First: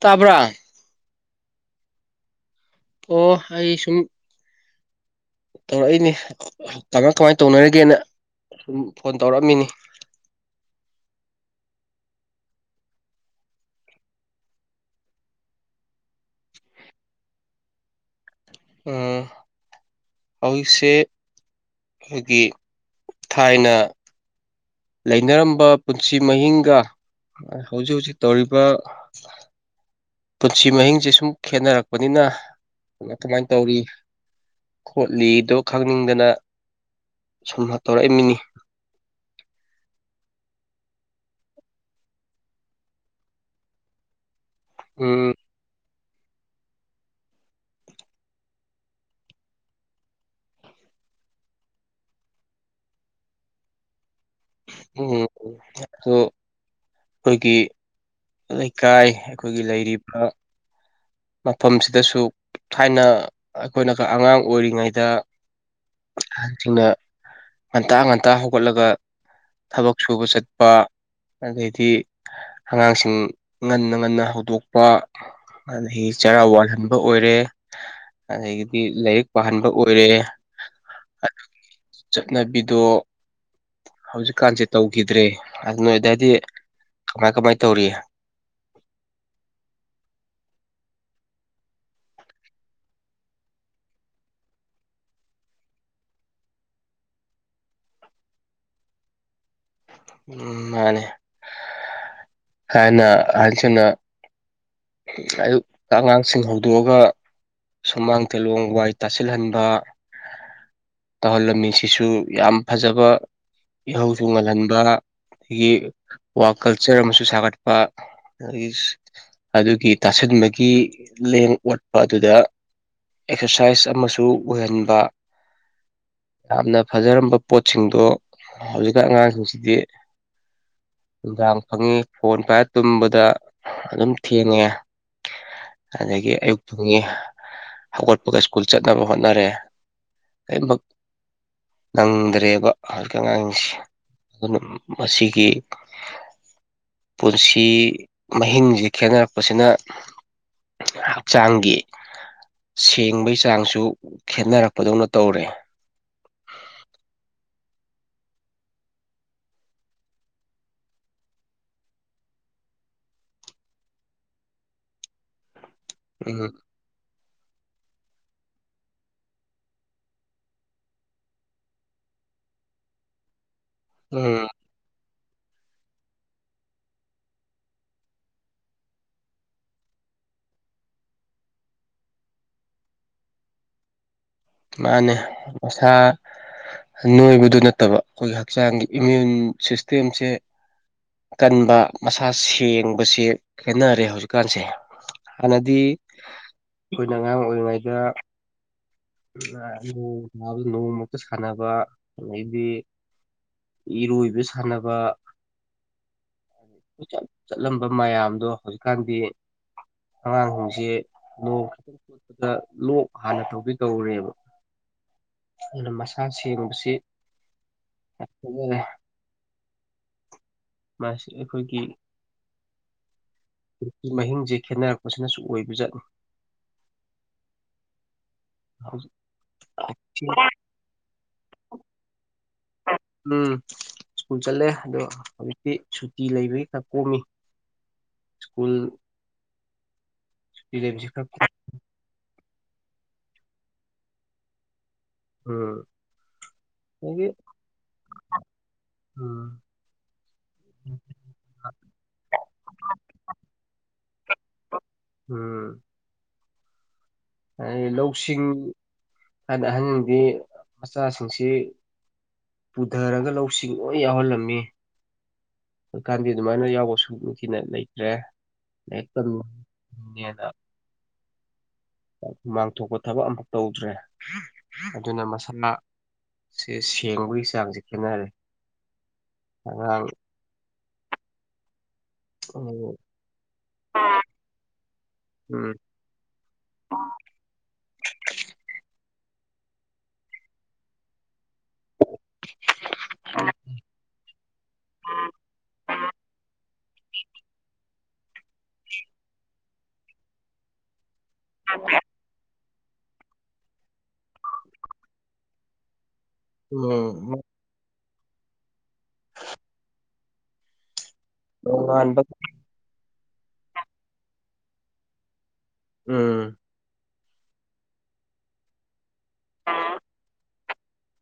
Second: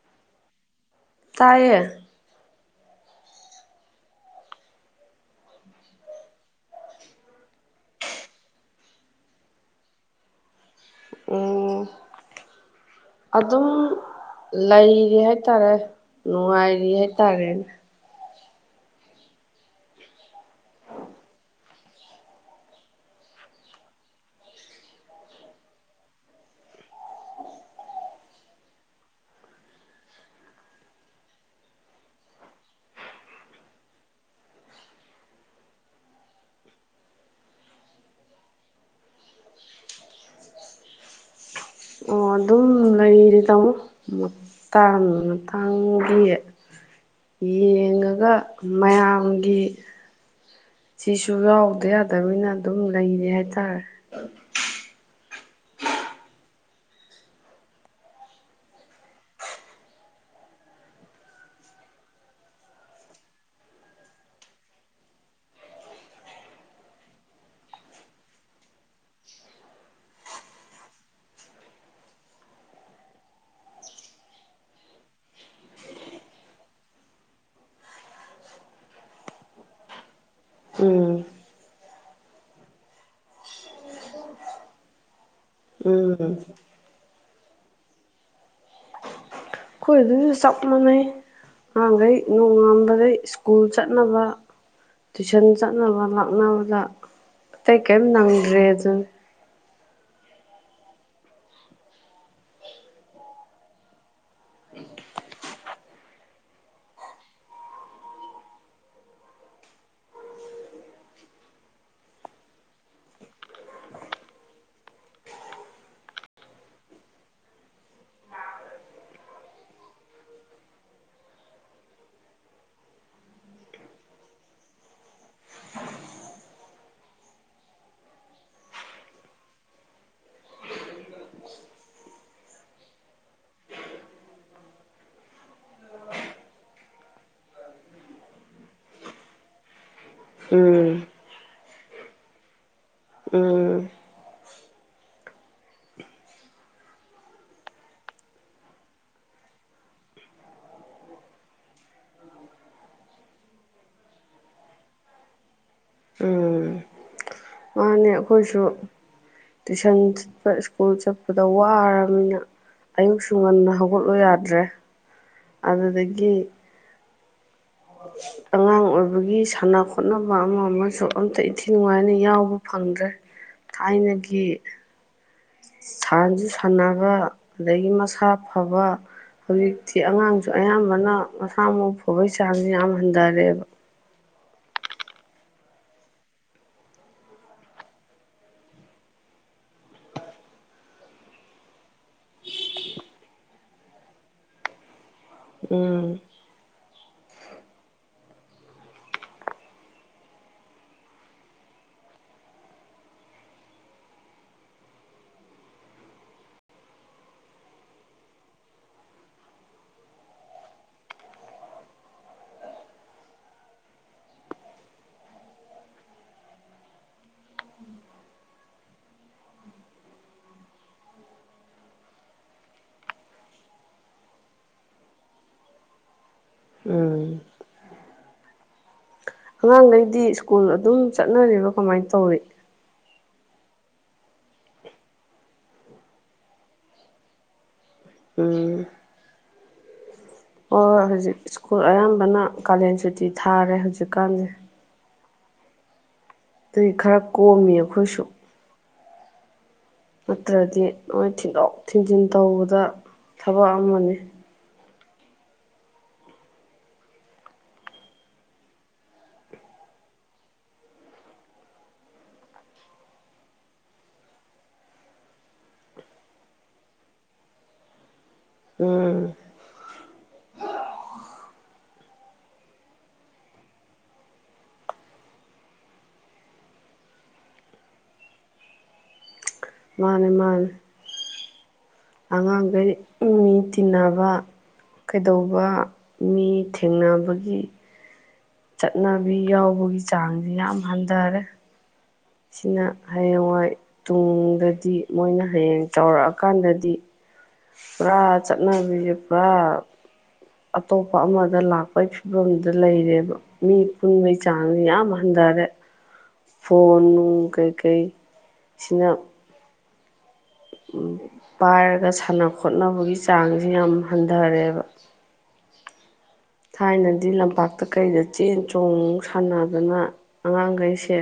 [inaudible] ꯇꯥꯕ꯭ꯔꯥ ꯇꯌꯦ ꯑꯣ ꯑꯩ ꯁꯨꯝ ꯇꯧꯔꯛꯏꯅꯦ ꯀꯃꯥꯏ ꯀꯃꯥꯏꯅ ꯇꯧꯅꯔꯒꯦꯅ ꯁꯨꯝ ꯐꯣꯟ ꯇꯧꯔꯛꯑꯃꯤꯅꯤ ꯎꯝ ꯑꯗꯨꯝ ꯂꯩꯔꯤ ꯍꯥꯏꯇꯥꯔꯦ ꯅꯨꯡꯉꯥꯏꯔꯤ ꯍꯥꯏꯇꯥꯔꯦꯅꯦ ꯎꯝ ꯍꯧꯁꯤ ꯑꯩꯈꯣꯏꯒꯤ ꯊꯥꯏꯅ ꯂꯩꯅꯔꯝꯕ ꯄꯨꯟꯁꯤ ꯃꯍꯤꯡꯒ ꯍꯧꯖꯤꯛ ꯍꯧꯖꯤꯛ ꯇꯧꯔꯤꯕ ꯄꯨꯟꯁꯤ ꯃꯍꯤꯡꯁꯦ ꯁꯨꯝ ꯈꯦꯠꯅꯔꯛꯄꯅꯤꯅ ꯀꯃꯥꯏꯅ ꯇꯧꯔꯤ ꯈꯣꯠꯂꯤꯗꯣ ꯈꯪꯅꯤꯡꯗꯅ ꯁꯨꯝ ꯇꯧꯔꯛꯏꯃꯤꯅꯤ ꯑꯣ ꯑꯗꯨꯝ ꯂꯩꯔꯤ ꯇꯥꯃꯣ ꯇꯥꯡ ꯎꯝ ꯇꯥꯡ ꯁꯤ ꯌꯦꯡꯉꯒ ꯃꯌꯥꯝꯒꯤ ꯁꯤꯁꯨ ꯌꯥꯎꯗ ꯌꯥꯗꯕꯅꯤꯅ ꯑꯗꯨꯝ ꯂꯩꯔꯦ ꯍꯥꯏꯇꯥꯔꯦ ꯎꯝ ꯑꯩꯈꯣꯏꯒꯤ ꯂꯩꯀꯥꯏ ꯑꯩꯈꯣꯏꯒꯤ ꯂꯩꯔꯤꯕ ꯃꯐꯝꯁꯤꯗꯁꯨ ꯊꯥꯏꯅ ꯑꯩꯈꯣꯏꯅ ꯑꯉꯥꯡ ꯑꯣꯏꯔꯤꯉꯩꯗ ꯑꯉꯥꯡꯁꯤꯡꯅ ꯉꯟꯇꯥ ꯉꯟꯇꯥ ꯍꯧꯒꯠꯂꯒ ꯊꯕꯛ ꯁꯨꯕ ꯆꯠꯄ ꯑꯗꯩꯗꯤ ꯑꯉꯥꯡꯁꯤꯡ ꯉꯟꯅ ꯉꯟꯅ ꯍꯧꯗꯣꯛꯄꯩ ꯑꯗꯒꯤ ꯆꯔꯥ ꯋꯥꯜꯍꯟꯕ ꯑꯣꯏꯔꯦ ꯑꯗꯒꯤꯗꯤ ꯂꯥꯏꯔꯤꯛ ꯄꯥꯍꯟꯕ ꯑꯣꯏꯔꯦ ꯎꯝ ꯆꯠꯅꯕꯤꯗꯣ ꯍꯧꯖꯤꯛꯀꯥꯟꯁꯦ ꯇꯧꯈꯤꯗ꯭ꯔꯦ ꯎꯝ ꯑꯗꯨꯅꯗꯗꯤ ꯀꯃꯥꯏ ꯀꯃꯥꯏ ꯇꯧꯔꯤ ꯑꯩꯈꯣꯏ ꯑꯗꯨꯁꯨ ꯆꯞ ꯃꯥꯟꯅꯩ ꯑꯉꯥꯡꯈꯩ ꯅꯣꯡꯉꯥꯟꯕꯗꯩ ꯁ꯭ꯀꯨꯜ ꯆꯠꯅꯕ ꯇꯨꯏꯁꯟ ꯆꯠꯅꯕ ꯂꯥꯛꯅꯕꯗ ꯑꯇꯩ ꯀꯔꯤꯝ ꯅꯪꯗ꯭ꯔꯦ ꯑꯗꯨꯅ ꯎ ꯃꯥꯅꯦ ꯀꯅ ꯍꯥꯏꯁꯤꯅ ꯑꯌꯨꯛꯇ ꯑꯉꯥꯡꯁꯤꯡ ꯍꯧꯗꯣꯛꯑꯒ ꯁꯨꯃꯥꯡ ꯇꯤꯂꯣꯡ ꯋꯥꯏ ꯇꯥꯁꯤꯜꯍꯟꯕ ꯇꯧꯍꯜꯂꯝꯃꯤꯁꯤꯁꯨ ꯌꯥꯝ ꯐꯖꯕ ꯏꯍꯧꯁꯨ ꯉꯜꯍꯟꯕ ꯑꯗꯒꯤ ꯋꯥ ꯀꯜꯆꯔ ꯑꯃꯁꯨ ꯁꯥꯒꯠꯄ ꯑꯗꯒꯤ ꯑꯗꯨꯒꯤ ꯇꯥꯁꯟꯕꯒꯤ ꯂꯦꯡ ꯑꯣꯠꯄ ꯑꯗꯨꯗ ꯑꯦꯛꯁꯔꯁꯥꯏꯁ ꯑꯃꯁꯨ ꯑꯣꯏꯍꯟꯕ ꯌꯥꯝꯅ ꯐꯖꯔꯝꯕ ꯄꯣꯠꯁꯤꯡꯗꯣ ꯍꯧꯖꯤꯛꯀ ꯑꯉꯥꯡꯁꯤꯡꯁꯤꯗꯤ ꯅꯨꯡꯗꯥꯡ ꯐꯪꯉꯤ ꯐꯣꯟ ꯄꯥꯏꯔ ꯇꯨꯝꯕꯗ ꯑꯗꯨꯝ ꯊꯦꯡꯉꯦ ꯑꯗꯒꯤ ꯑꯌꯨꯛꯛꯇꯨꯡꯒꯤ ꯍꯧꯒꯠꯄꯒ ꯁ꯭ꯀꯨꯜ ꯆꯠꯅꯕ ꯍꯣꯠꯅꯔꯦ ꯂꯣꯏꯅꯃꯛ ꯎꯝ ꯅꯪꯗ꯭ꯔꯦꯕ ꯍꯧꯖꯤꯛꯀꯤ ꯑꯉꯥꯡꯁꯦ ꯎꯝ ꯑꯗꯨꯅ ꯃꯁꯤꯒꯤ ꯄꯨꯟꯁꯤ ꯃꯍꯤꯡꯁꯤ ꯈꯦꯅꯔꯛꯄꯁꯤꯅ ꯍꯛꯆꯥꯡꯒꯤ ꯁꯦꯡꯕꯩ ꯆꯥꯡꯁꯨ ꯈꯦꯅꯔꯛꯄꯗꯧꯅ ꯇꯧꯔꯦ ꯎꯝ ꯃꯥꯅꯦ ꯑꯩꯈꯣꯏꯁꯨ ꯇꯨꯏꯁꯟ ꯆꯠꯄ ꯁ꯭ꯀꯨꯜ ꯆꯠꯄꯗ ꯋꯥꯔꯕꯅꯤꯅ ꯑꯌꯨꯛꯁꯨ ꯉꯟꯅ ꯍꯧꯒꯠꯂꯨ ꯌꯥꯗ꯭ꯔꯦ ꯑꯗꯨꯗꯒꯤ ꯎꯝ ꯑꯉꯥꯡ ꯑꯣꯏꯕꯒꯤ ꯁꯥꯟꯅ ꯈꯣꯠꯅꯕ ꯑꯃ ꯑꯃꯁꯨ ꯑꯝꯇ ꯏꯊꯤ ꯅꯨꯡꯉꯥꯏꯅ ꯌꯥꯎꯕ ꯐꯪꯗ꯭ꯔꯦ ꯎꯝ ꯊꯥꯏꯅꯒꯤ ꯁꯥꯟꯁꯨ ꯁꯥꯟꯅꯕ ꯑꯗꯒꯤ ꯃꯁꯥ ꯐꯕ ꯍꯧꯖꯤꯛꯇꯤ ꯑꯉꯥꯡꯁꯨ ꯑꯌꯥꯝꯕꯅ ꯃꯁꯥ ꯃꯎ ꯐꯕꯒꯤ ꯆꯥꯡꯁꯨ ꯌꯥꯝ ꯍꯟꯊꯔꯦꯕ ꯃꯥꯅꯦ ꯃꯁꯥ ꯅꯣꯏꯕꯗꯨ ꯅꯠꯇꯕ ꯑꯩꯈꯣꯏꯒꯤ ꯍꯛꯆꯥꯡꯒꯤ ꯏꯃ꯭ꯌꯨꯟ ꯁꯤꯁꯇꯦꯝꯁꯦ ꯀꯟꯕ ꯃꯁꯥ ꯁꯦꯡꯕꯁꯦ ꯈꯦꯅꯔꯦ ꯍꯧꯖꯤꯛꯀꯥꯟꯁꯦ ꯅꯗꯤ ꯎꯝ ꯑꯩꯈꯣꯏꯅ ꯑꯉꯥꯡ ꯑꯣꯏꯔꯤꯉꯩꯗ ꯅꯣꯡꯥꯕꯗ ꯅꯣꯡꯃꯛꯇ ꯁꯥꯟꯅꯕ ꯑꯗꯩꯗꯤ ꯏꯔꯣꯏꯕ ꯁꯥꯟꯅꯕꯆꯠ ꯆꯠꯂꯝꯕ ꯃꯌꯥꯝꯗꯣ ꯍꯧꯖꯤꯛꯀꯥꯟꯗꯤ ꯑꯉꯥꯡꯍꯣꯡꯁꯦ ꯅꯣꯡ ꯈꯤꯇꯪ ꯆꯣꯠꯄꯗ ꯂꯣꯛ ꯍꯥꯟꯅ ꯇꯧꯕꯤ ꯇꯧꯔꯦꯕ ꯑꯗꯨꯅ ꯃꯁꯥ ꯁꯦꯡꯕꯁꯤ ꯐꯖꯔꯦ ꯑꯩꯈꯣꯏꯒꯤ ꯍꯧꯖꯤꯛꯀꯤ ꯃꯍꯤꯡꯁꯦ ꯈꯦꯠꯅꯔꯛꯄꯁꯤꯅꯁꯨ ꯑꯣꯏꯕ ꯆꯠꯅꯤ ꯎꯝ ꯍꯧ ꯑꯉꯥꯡꯈꯩꯗꯤ ꯁ꯭ꯀꯨꯜ ꯑꯗꯨꯝ ꯆꯠꯅꯔꯤꯕ ꯀꯃꯥꯏꯅ ꯇꯧꯔꯤ ꯎꯝ ꯁ꯭ꯀꯨꯜ ꯆꯠꯂꯦ ꯑꯗꯣ ꯍꯧꯖꯤꯛꯇꯤ ꯁꯨꯇꯤ ꯂꯩꯕꯒꯤ ꯈꯛ ꯀꯣꯝꯃꯤ ꯁ꯭ꯀꯨꯜ ꯁꯨꯇꯤ ꯑꯣ ꯂꯩꯕꯁꯤ ꯍꯧꯖꯤꯛ ꯈꯔ ꯁ꯭ꯀꯨꯜ ꯑꯌꯥꯝꯕꯅ ꯀꯥꯂꯦꯟ ꯁꯨꯇꯤ ꯊꯥꯔꯦ ꯍꯧꯖꯤꯛꯀꯥꯟꯁꯦ ꯎꯝ ꯑꯗꯨꯒꯤ ꯈꯔ ꯑꯗꯒꯤ ꯀꯣꯝꯃꯤ ꯑꯩꯈꯣꯏꯁꯨ ꯎꯝ ꯅꯠꯇ꯭ꯔꯗꯤ ꯅꯣꯏ ꯊꯤꯟꯗꯣꯛ ꯊꯤꯟꯖꯤꯟ ꯇꯧꯕꯗ ꯊꯕꯛ ꯑꯃꯅꯤ ꯎꯝ ꯍꯥꯏ ꯂꯧꯁꯤꯡ ꯑꯍꯟꯗꯤ ꯃꯆꯥꯁꯤꯡꯁꯤ ꯄꯨꯊꯔꯒ ꯂꯧꯁꯤꯡ ꯂꯣꯏ ꯌꯥꯎꯍꯜꯂꯝꯃꯤ ꯑꯗꯨꯖꯤꯀꯥꯟꯗꯤ ꯑꯗꯨꯃꯥꯏꯅ ꯌꯥꯎꯕ ꯁꯨ ꯅꯤꯡꯅꯨꯡꯊꯤꯅ ꯂꯩꯇ꯭ꯔꯦ ꯎꯝ ꯅꯦꯅ ꯃꯥꯡꯊꯣꯛꯄ ꯊꯕꯛ ꯑꯃꯐꯛ ꯇꯧꯗ꯭ꯔꯦ ꯑꯗꯨꯅ ꯃꯁꯥꯥꯁꯦ ꯁꯦꯡꯕꯒꯤ ꯆꯥꯡꯁꯦ ꯈꯦꯅꯔꯦ ꯃꯥꯅꯦ ꯃꯥꯅꯦ ꯑꯉꯥꯡꯈꯩ ꯎꯝ ꯃꯤ ꯇꯤꯟꯅꯕ ꯀꯩꯗꯧꯕ ꯃꯤ ꯊꯦꯡꯅꯕꯒꯤ ꯆꯠꯅꯕꯤ ꯌꯥꯎꯕꯒꯤ ꯆꯥꯡꯁꯤ ꯌꯥꯝ ꯍꯟꯊꯔꯦ ꯁꯤꯅ ꯍꯌꯦꯡꯋꯥꯏ ꯇꯨꯡꯗꯗꯤ ꯃꯣꯏꯅ ꯍꯌꯦꯡ ꯆꯥꯎꯧꯔꯛꯑꯀꯥꯟꯗ ꯑꯃꯗꯤ ꯄꯨꯔꯥ ꯆꯠꯅꯕꯤꯁꯦ ꯄꯨꯔꯥ ꯑꯇꯣꯞ ꯑꯃꯗ ꯂꯥꯛꯄꯒꯤ ꯐꯤꯕꯝ ꯗ ꯂꯩꯔꯦꯕ ꯃꯤ ꯄꯨꯟꯕꯒꯤ ꯆꯥꯡꯁ ꯌꯥꯝ ꯍꯟꯊꯔꯦ ꯎꯝ ꯐꯣꯟꯣꯟ ꯀꯩ ꯀꯩ ꯁꯤꯅ ꯎꯝ ꯄꯥꯏꯔꯒ ꯅꯣꯡꯉꯥꯟꯕ ꯁꯥꯟꯅ ꯈꯣꯠꯅꯕꯒꯤ ꯆꯥꯡꯁꯤꯦ ꯌꯥꯝ ꯍꯟꯊꯔꯦꯕ ꯑꯁ ꯎꯝ ꯍꯥꯏꯗꯤ ꯂꯝꯄꯥꯛꯇ ꯀꯩꯗ ꯆꯦꯟ ꯆꯣꯡ ꯁꯥꯟꯅꯗꯅ ꯑꯉꯥꯡꯈꯩꯁꯦ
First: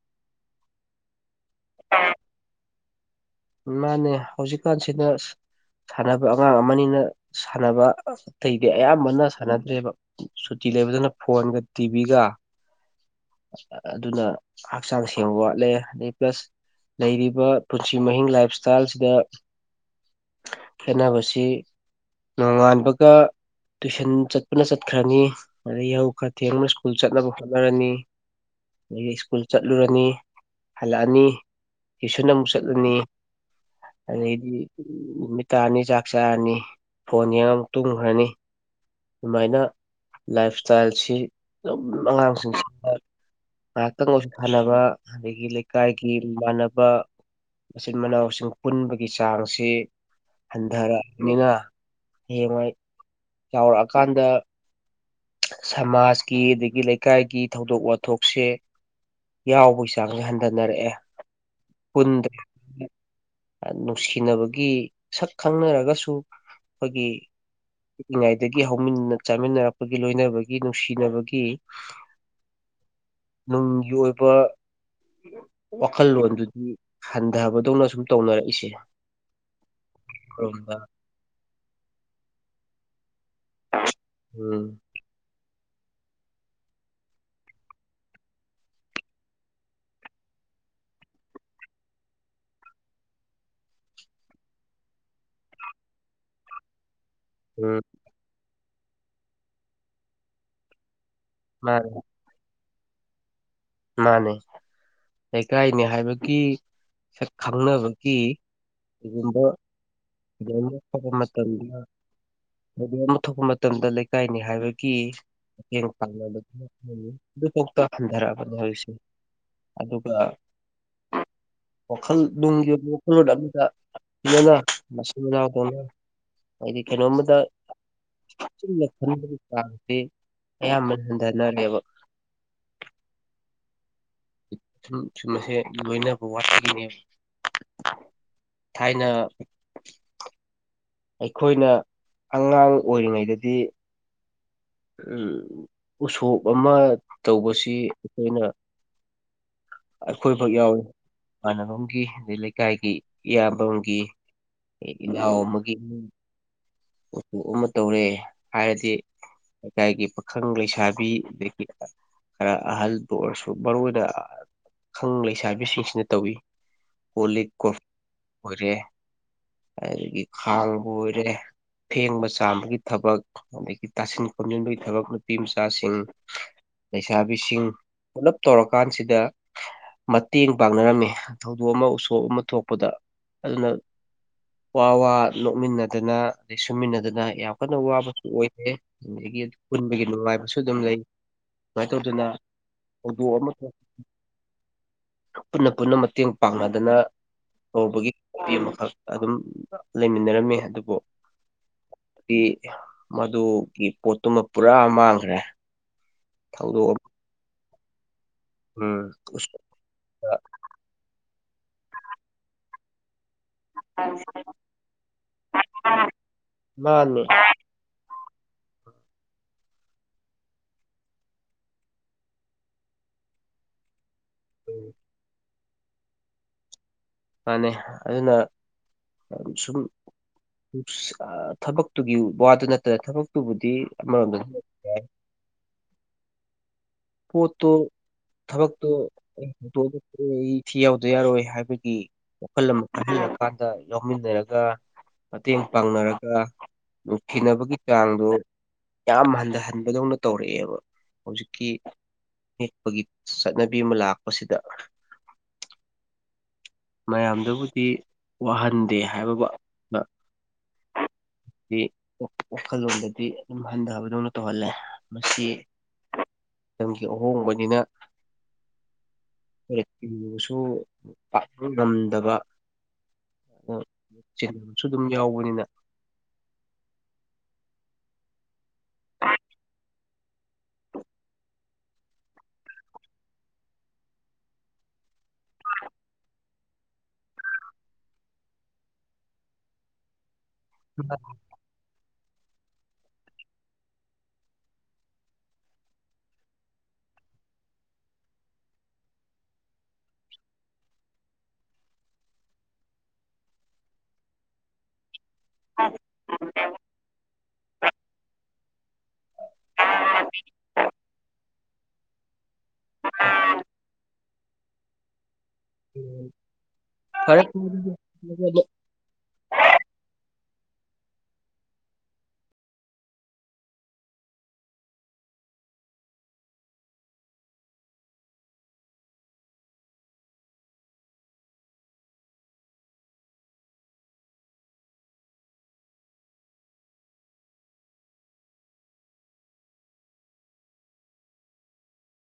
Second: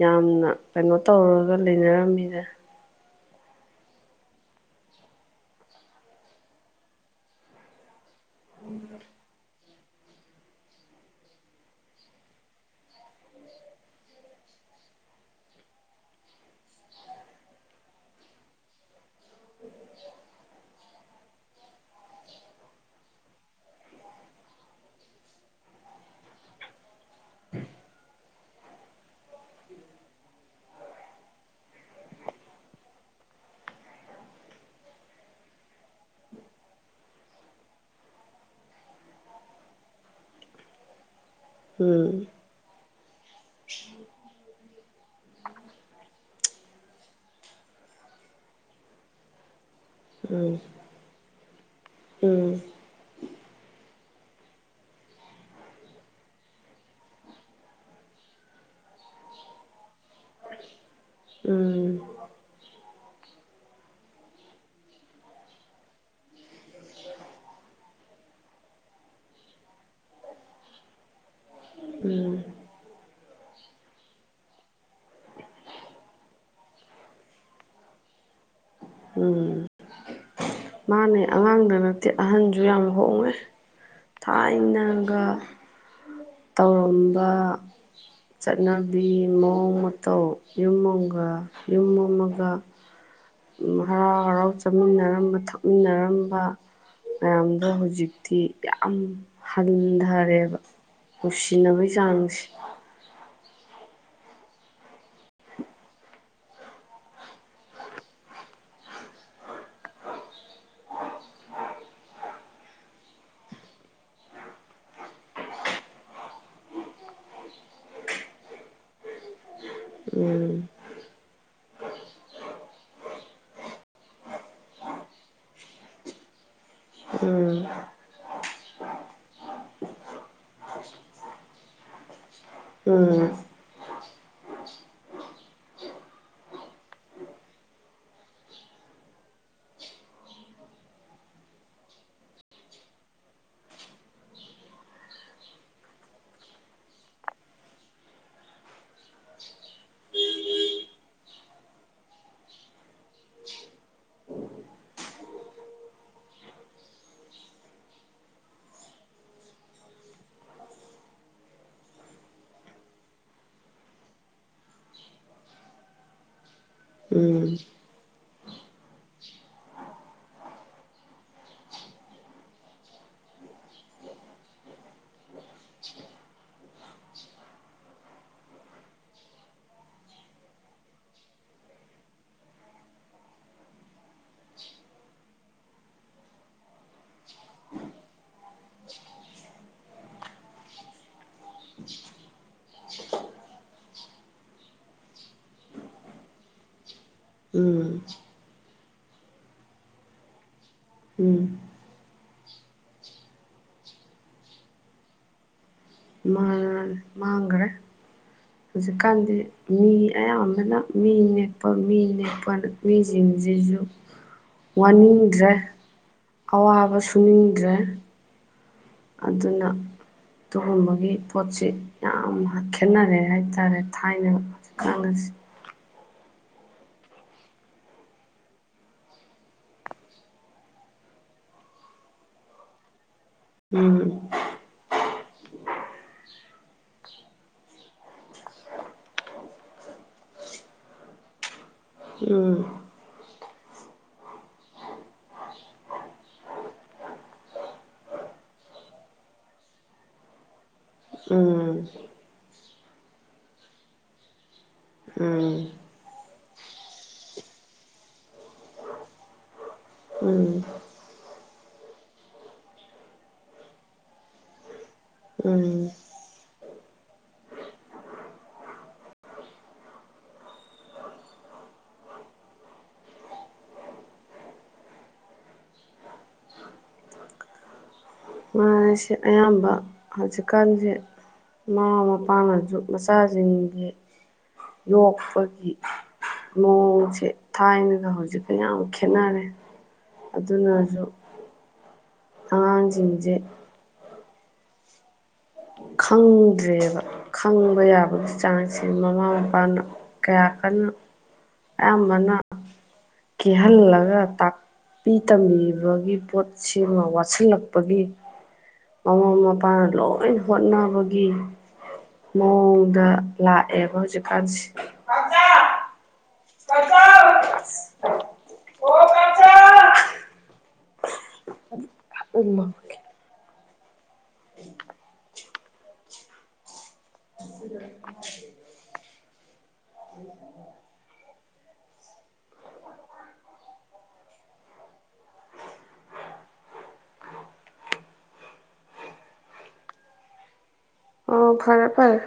ꯌꯥꯝꯅ ꯀꯩꯅꯣ ꯇꯧꯔ ꯑꯗꯨꯒ ꯂꯩꯅꯔꯝꯃꯤꯗ ꯃꯥꯅꯦ ꯍꯧꯖꯤꯛꯀꯥꯟꯁꯤꯅ ꯁꯥꯟꯅꯕ ꯑꯉꯥꯡ ꯑꯃꯅꯤꯅ ꯁꯥꯟꯅꯕ ꯇꯩꯗꯤꯦ ꯑꯌꯥꯝꯕꯅ ꯁꯥꯟꯅꯗꯦ ꯕ ꯁꯨꯇꯤ ꯂꯩꯕꯗꯨꯅ ꯐꯣꯟꯒ ꯇꯤꯚꯤꯒ ꯑꯗꯨꯅ ꯍꯛꯆꯥꯡ ꯁꯦꯡꯕ ꯋꯥꯠꯂꯦ ꯑꯗꯩ ꯄ꯭ꯂꯁ ꯂꯩꯔꯤꯕ ꯄꯨꯟꯁꯤ ꯃꯍꯤꯡ ꯂꯥꯏꯞ ꯏꯁꯇꯥꯏꯜꯁꯤꯗ ꯈꯦꯅꯕꯁꯤ ꯅꯣꯡꯉꯥꯟꯕꯒ ꯇꯨꯏꯁꯟ ꯆꯠꯄꯅ ꯆꯠꯈ꯭ꯔꯅꯤ ꯑꯗꯩ ꯌꯍꯧ ꯈꯔ ꯊꯦꯡꯕꯅ ꯁ꯭ꯀꯨꯜ ꯆꯠꯅꯕ ꯍꯣꯠꯅꯔꯅꯤ ꯑꯩꯗꯤ ꯁ꯭ꯀꯨꯜ ꯆꯠꯂꯨꯔꯅꯤ ꯍꯜꯂꯛꯑꯅꯤ ꯇꯨꯁꯟ ꯑꯃꯨꯛ ꯆꯠꯂꯅꯤ ꯑꯗꯩꯗꯤ ꯅꯨꯃꯤꯠ ꯇꯥꯔꯅꯤ ꯆꯥꯛ ꯆꯥꯔꯅꯤ ꯐꯣꯟ ꯌꯦꯡꯉ ꯑꯃꯨꯛ ꯇꯨꯝꯈ꯭ꯔꯅꯤ ꯑꯗꯨꯃꯥꯏꯅ ꯂꯥꯏꯞ ꯏꯁꯇꯥꯏꯜꯁꯤ ꯎꯝ ꯑꯉꯥꯡꯁꯤꯡꯁꯤ ꯉꯥꯏꯍꯥꯛꯇꯪ ꯑꯣꯏꯁꯨ ꯁꯥꯅꯕ ꯑꯗꯒꯤ ꯂꯩꯀꯥꯏꯒꯤ ꯃꯃꯅꯕ ꯃꯆꯤꯟ ꯃꯅꯥꯎꯁꯤꯡ ꯄꯨꯟꯕꯒꯤ ꯆꯥꯡꯁꯤ ꯎꯝ ꯍꯟꯗꯔ ꯃꯤꯅ ꯎꯝ ꯌꯦꯡꯉꯩ ꯌꯥꯎꯔꯛꯑꯀꯥꯟꯗ ꯁꯃꯥꯖꯀꯤ ꯑꯗꯒꯤ ꯂꯩꯀꯥꯏꯒꯤ ꯊꯧꯗꯣꯛ ꯋꯥꯊꯣꯛꯁꯦ ꯌꯥꯎꯕꯒꯤ ꯆꯥꯡꯁꯦ ꯍꯟꯊꯅꯔꯛꯑꯦ ꯎꯝ ꯄꯨꯟꯗ ꯅꯨꯡꯁꯤꯅꯕꯒꯤ ꯁꯛ ꯈꯪꯅꯔꯒꯁꯨ ꯑꯩꯈꯣꯏꯒꯤ ꯄꯤꯛꯏꯉꯩꯗꯒꯤ ꯍꯧꯃꯤ ꯆꯥꯃꯤꯟꯅꯔꯛꯄ ꯒꯤ ꯂꯣꯏꯅꯕꯒꯤ ꯅꯨꯡꯁꯤꯅꯕꯒꯤ ꯎꯝ ꯅꯨꯡꯒꯤ ꯑꯣꯏꯕ ꯋꯥꯈꯜꯂꯣꯟꯗꯨꯗꯤ ꯍꯟꯊꯕꯗꯧꯅ ꯁꯨꯝ ꯇꯧꯅꯔꯛꯏꯁꯦ ꯎꯝ ꯑꯃꯔꯣꯝꯗ ꯃꯥꯅꯦ ꯑꯉꯥꯡꯗ ꯅꯠꯇꯦ ꯑꯍꯟꯁꯨ ꯌꯥꯝ ꯍꯣꯡꯉꯦ ꯎꯝ ꯊꯥꯏꯅꯒ ꯇꯧꯔꯝꯕ ꯆꯠꯅꯕꯤ ꯃꯑꯣꯡ ꯃꯇꯧ ꯌꯨꯝ ꯑꯃꯒ ꯌꯨꯝ ꯑꯃꯒ ꯍꯔꯥꯎ ꯍꯔꯥꯎ ꯆꯥꯃꯤꯟꯅꯔꯝꯕ ꯊꯛꯃꯤꯟꯅꯔꯝꯕ ꯃꯌꯥꯝꯗ ꯎꯝ ꯍꯧꯖꯤꯛꯇꯤ ꯌꯥꯝ ꯍꯟꯊꯔꯦꯕ ꯍꯁꯤꯅꯕꯕꯨ ꯃꯥꯅꯦ ꯆꯥꯡꯁꯤ ꯃꯥꯅꯦ ꯂꯩꯀꯥꯏꯅꯤ ꯍꯥꯏꯕꯒꯤ ꯁꯛ ꯈꯪꯅꯕꯒꯤ ꯀꯒꯨꯝꯕ ꯀꯩꯅꯣ ꯊꯣꯛꯄ ꯃꯇꯝꯗ ꯀꯗꯣꯝ ꯑꯃ ꯊꯣꯛꯄ ꯃꯇꯝꯗ ꯂꯩꯀꯥꯏꯅꯤ ꯍꯥꯏꯕꯒꯤ ꯃꯇꯦꯡ ꯄꯥꯡꯅꯕꯗꯨ ꯑꯗꯨꯐꯥꯎꯗ ꯍꯟꯊꯔꯛꯑ ꯑꯗꯨꯗꯁ ꯎꯝ ꯋꯥꯈꯜ ꯅꯨꯡꯒꯤ ꯑꯣꯏꯕ ꯋꯥꯈꯜꯂꯣꯟ ꯑꯃꯗ ꯐꯅꯅ ꯃꯆꯤꯟ ꯃꯅꯥꯎ ꯇꯧꯅ ꯍꯥꯏꯗꯤ ꯀꯩꯅꯣꯝꯃꯗ ꯎꯝ ꯆꯨꯝꯅ ꯈꯟꯕꯒꯤ ꯆꯥꯡꯁꯤ ꯑꯌꯥꯝꯕꯅ ꯍꯟꯊꯅꯔꯦꯕ ꯎꯝ ꯁꯨꯝ ꯁꯨꯝ ꯑꯁꯦ ꯂꯣꯏꯅꯕ ꯋꯥꯠꯄꯒꯤꯅꯦꯕ ꯊꯥꯏꯅ ꯑꯩꯈꯣꯏꯅ ꯑꯉꯥꯡ ꯑꯣꯏꯔꯤꯉꯩꯗꯗꯤ ꯎꯁꯣꯞ ꯑꯃ ꯇꯧꯕꯁꯤ ꯑꯩꯈꯣꯏꯅ ꯑꯩꯈꯣꯏ ꯐꯥꯎ ꯌꯥꯎꯏ ꯏꯃꯥꯟꯅꯅꯕꯒꯤ ꯑꯗꯩ ꯂꯩꯀꯥꯏꯒꯤ ꯏꯌꯥꯝꯕꯒꯤ ꯏꯜꯍꯥꯎ ꯑꯃꯒꯤꯨꯡ ꯎꯄꯣꯛ ꯑꯃ ꯇꯧꯔꯦ ꯍꯥꯏꯔꯗꯤ ꯂꯩꯀꯥꯏꯒꯤ ꯄꯥꯈꯪ ꯂꯩꯁꯥꯕꯤ ꯑꯗꯒꯤ ꯈꯔ ꯑꯍꯜꯕꯨ ꯑꯣꯏꯔꯁꯨ ꯃꯔꯨ ꯑꯣꯏꯅ ꯄꯥꯈꯪ ꯂꯩꯁꯥꯕꯤꯁꯤꯡꯁꯤꯅ ꯇꯧꯏꯤ ꯑꯣꯣꯂꯤ ꯎꯝ ꯀꯣꯐ ꯑꯣꯏꯔꯦ ꯑꯗꯨꯗꯒꯤ ꯈꯥꯡꯕꯨ ꯑꯣꯏꯔꯦ ꯐꯦꯡꯕ ꯆꯥꯝꯕꯒꯤ ꯊꯕꯛ ꯑꯗꯒꯤ ꯇꯥꯁꯤꯟ ꯈꯣꯝꯖꯤꯟꯕꯒꯤ ꯊꯕꯛ ꯅꯨꯄꯤ ꯃꯆꯥꯁꯤꯡ ꯂꯩꯁꯥꯕꯤꯁꯤꯡ ꯄꯨꯂꯞ ꯇꯧꯔꯀꯥꯟꯁꯤꯗ ꯃꯇꯦꯡ ꯄꯥꯡꯅꯔꯝꯃꯤ ꯊꯧꯗꯣꯛ ꯑꯃ ꯎꯁꯣꯞ ꯑꯃ ꯊꯣꯛꯄꯗ ꯑꯗꯨꯅ ꯋꯥ ꯋꯥ ꯅꯣꯛꯃꯤꯟꯅꯗꯅ ꯑꯗꯩ ꯁꯨꯃꯤꯟꯅꯗꯅ ꯌꯥꯝ ꯀꯟꯅ ꯋꯥꯕꯁꯨ ꯑꯣꯏꯔꯦ ꯑꯗꯒꯤ ꯄꯨꯟꯕꯒꯤ ꯅꯨꯡꯉꯥꯏꯕꯁꯨ ꯑꯗꯨꯝ ꯂꯩ ꯁꯨꯃꯥꯏꯅ ꯇꯧꯗꯅ ꯊꯧꯗꯣꯛ ꯑꯃ ꯄꯨꯟꯅ ꯄꯨꯟꯅ ꯃꯇꯦꯡ ꯄꯥꯡꯅꯗꯅ ꯎꯝ ꯍꯧꯕꯒꯤ ꯑꯃꯈꯛ ꯑꯗꯨꯝ ꯂꯩꯃꯤꯟꯅꯔꯝꯃꯦ ꯑꯗꯨꯕꯨ ꯎꯝ ꯗꯤ ꯃꯗꯨꯒꯤ ꯄꯣꯠꯇꯨꯃ ꯄꯨꯔꯥ ꯃꯥꯡꯈ꯭ꯔꯦ ꯃꯥ ꯊꯧꯗꯣꯛ ꯑꯃ ꯃꯥꯥꯡꯒꯔ ꯎꯝ ꯍꯧꯖꯤꯛꯀꯥꯟꯗꯤ ꯎꯁꯣꯞꯇ꯫ ꯃꯤ ꯑꯌꯥꯝꯕꯅ ꯃꯤ ꯅꯦꯛ ꯃꯤꯅꯦ ꯃꯤ ꯁꯤꯡꯁꯤꯁꯨ ꯋꯥꯅꯤꯡꯗ꯭ꯔꯦ ꯑꯋꯥꯕ ꯃꯥꯅꯦ ꯁꯨꯅꯤꯡꯗ꯭ꯔꯦ ꯑꯗꯨꯅ ꯑꯗꯨꯒꯨꯝꯕꯒꯤ ꯄꯣꯠꯁꯤ ꯌꯥꯝ ꯈꯦꯠꯅꯔꯦ ꯍꯥꯏꯇꯥꯔꯦ ꯍꯥꯏꯅ ꯈꯪꯅꯁꯤ ꯃꯥꯥꯟꯅꯩ ꯑꯗꯨꯅ ꯁꯨꯝ ꯊꯕꯛꯇꯨꯒꯤ ꯋꯥꯗꯨ ꯅꯠꯇꯅ ꯊꯕꯛ ꯄꯨꯕꯨꯗꯤ ꯎꯝ ꯄꯣꯠꯇꯣ ꯊꯕꯛꯇꯣ ꯍꯗꯣꯛꯑ ꯑꯩ ꯊꯤ ꯌꯥꯎꯗ ꯌꯥꯔꯣꯏ ꯍꯥꯏꯕꯒꯤ ꯎꯝ ꯍꯜꯂꯝꯍꯜꯂ ꯀꯥꯟꯗ ꯌꯥꯎꯃꯤꯟꯅꯔꯒ ꯃꯇꯦꯡ ꯄꯥꯡꯅꯔꯒ ꯅꯨꯡꯊꯅꯕꯒꯤ ꯆꯥꯡꯗ ꯌꯥꯝ ꯍꯟꯊꯍꯟꯕꯗꯧꯅ ꯇꯧꯔꯛꯑꯦꯕ ꯎꯝ ꯌꯦꯦꯛꯄꯒꯤ ꯆꯠꯅꯕꯤ ꯑꯃ ꯂꯥꯛꯄꯁꯤꯗ ꯎꯝ ꯃꯌꯥꯝꯗꯨꯕꯨꯗꯤ ꯋꯥꯍꯟꯗꯦ ꯍꯥꯏꯕꯕꯨ ꯎꯝ ꯋꯥꯈꯜꯂꯣꯟꯗꯗꯤ ꯑꯗꯨꯝ ꯍꯟꯊꯕꯗꯧꯅ ꯇꯧꯍꯜꯂꯦ ꯃꯁꯤ ꯎꯝ ꯃꯇꯝꯒꯤ ꯑꯍꯣꯡꯕꯅꯤꯅ ꯏꯤꯕꯁꯨ ꯄꯥꯛ ꯉꯝꯗꯕ ꯆꯤꯕꯁꯨ ꯑꯗꯨꯝ ꯌꯥꯎꯕꯅꯤꯅ ꯃꯥꯁ ꯑꯌꯥꯝꯕ ꯍꯧꯖꯤꯛꯀꯥꯟꯁꯦ ꯃꯃꯥ ꯃꯄꯥꯅꯁꯨ ꯃꯆꯥꯁꯤꯡꯒꯤ ꯌꯣꯛꯄꯒꯤ ꯃꯑꯣꯡꯁꯦ ꯊꯥꯏꯅꯒ ꯍꯧꯖꯤꯛꯀ ꯌꯥꯝ ꯈꯦꯠꯅꯔꯦ ꯑꯗꯨꯅꯁꯨ ꯑꯉꯥꯡꯁꯤꯡꯁꯦ ꯈꯪꯗ꯭ꯔꯦꯕ ꯈꯪꯕ ꯌꯥꯕꯒꯤ ꯆꯥꯡꯁꯦ ꯃꯃꯥ ꯃꯄꯥꯅ ꯀꯌꯥ ꯀꯟꯅ ꯑꯌꯥꯝꯕꯅ ꯀꯤꯍꯜꯂꯒ ꯇꯄꯤ ꯇꯝꯕꯤꯕꯒꯤ ꯄꯣꯠꯁꯤꯃ ꯋꯥꯠꯁꯤꯜꯂꯛꯄꯒꯤ ꯑ ꯏꯄꯥꯥꯟꯅ ꯂꯣꯏ ꯍꯣꯠꯅꯕꯒꯤ ꯑꯣ ꯗ ꯂꯥꯛꯑꯦꯕ ꯍꯧꯖꯤꯛꯀꯥꯟꯁꯤꯦ ꯑꯗ ꯎꯝ ꯐꯔꯦ ꯎꯃ [inaudible] ꯑꯣ ꯐꯔꯦ ꯐꯔꯦ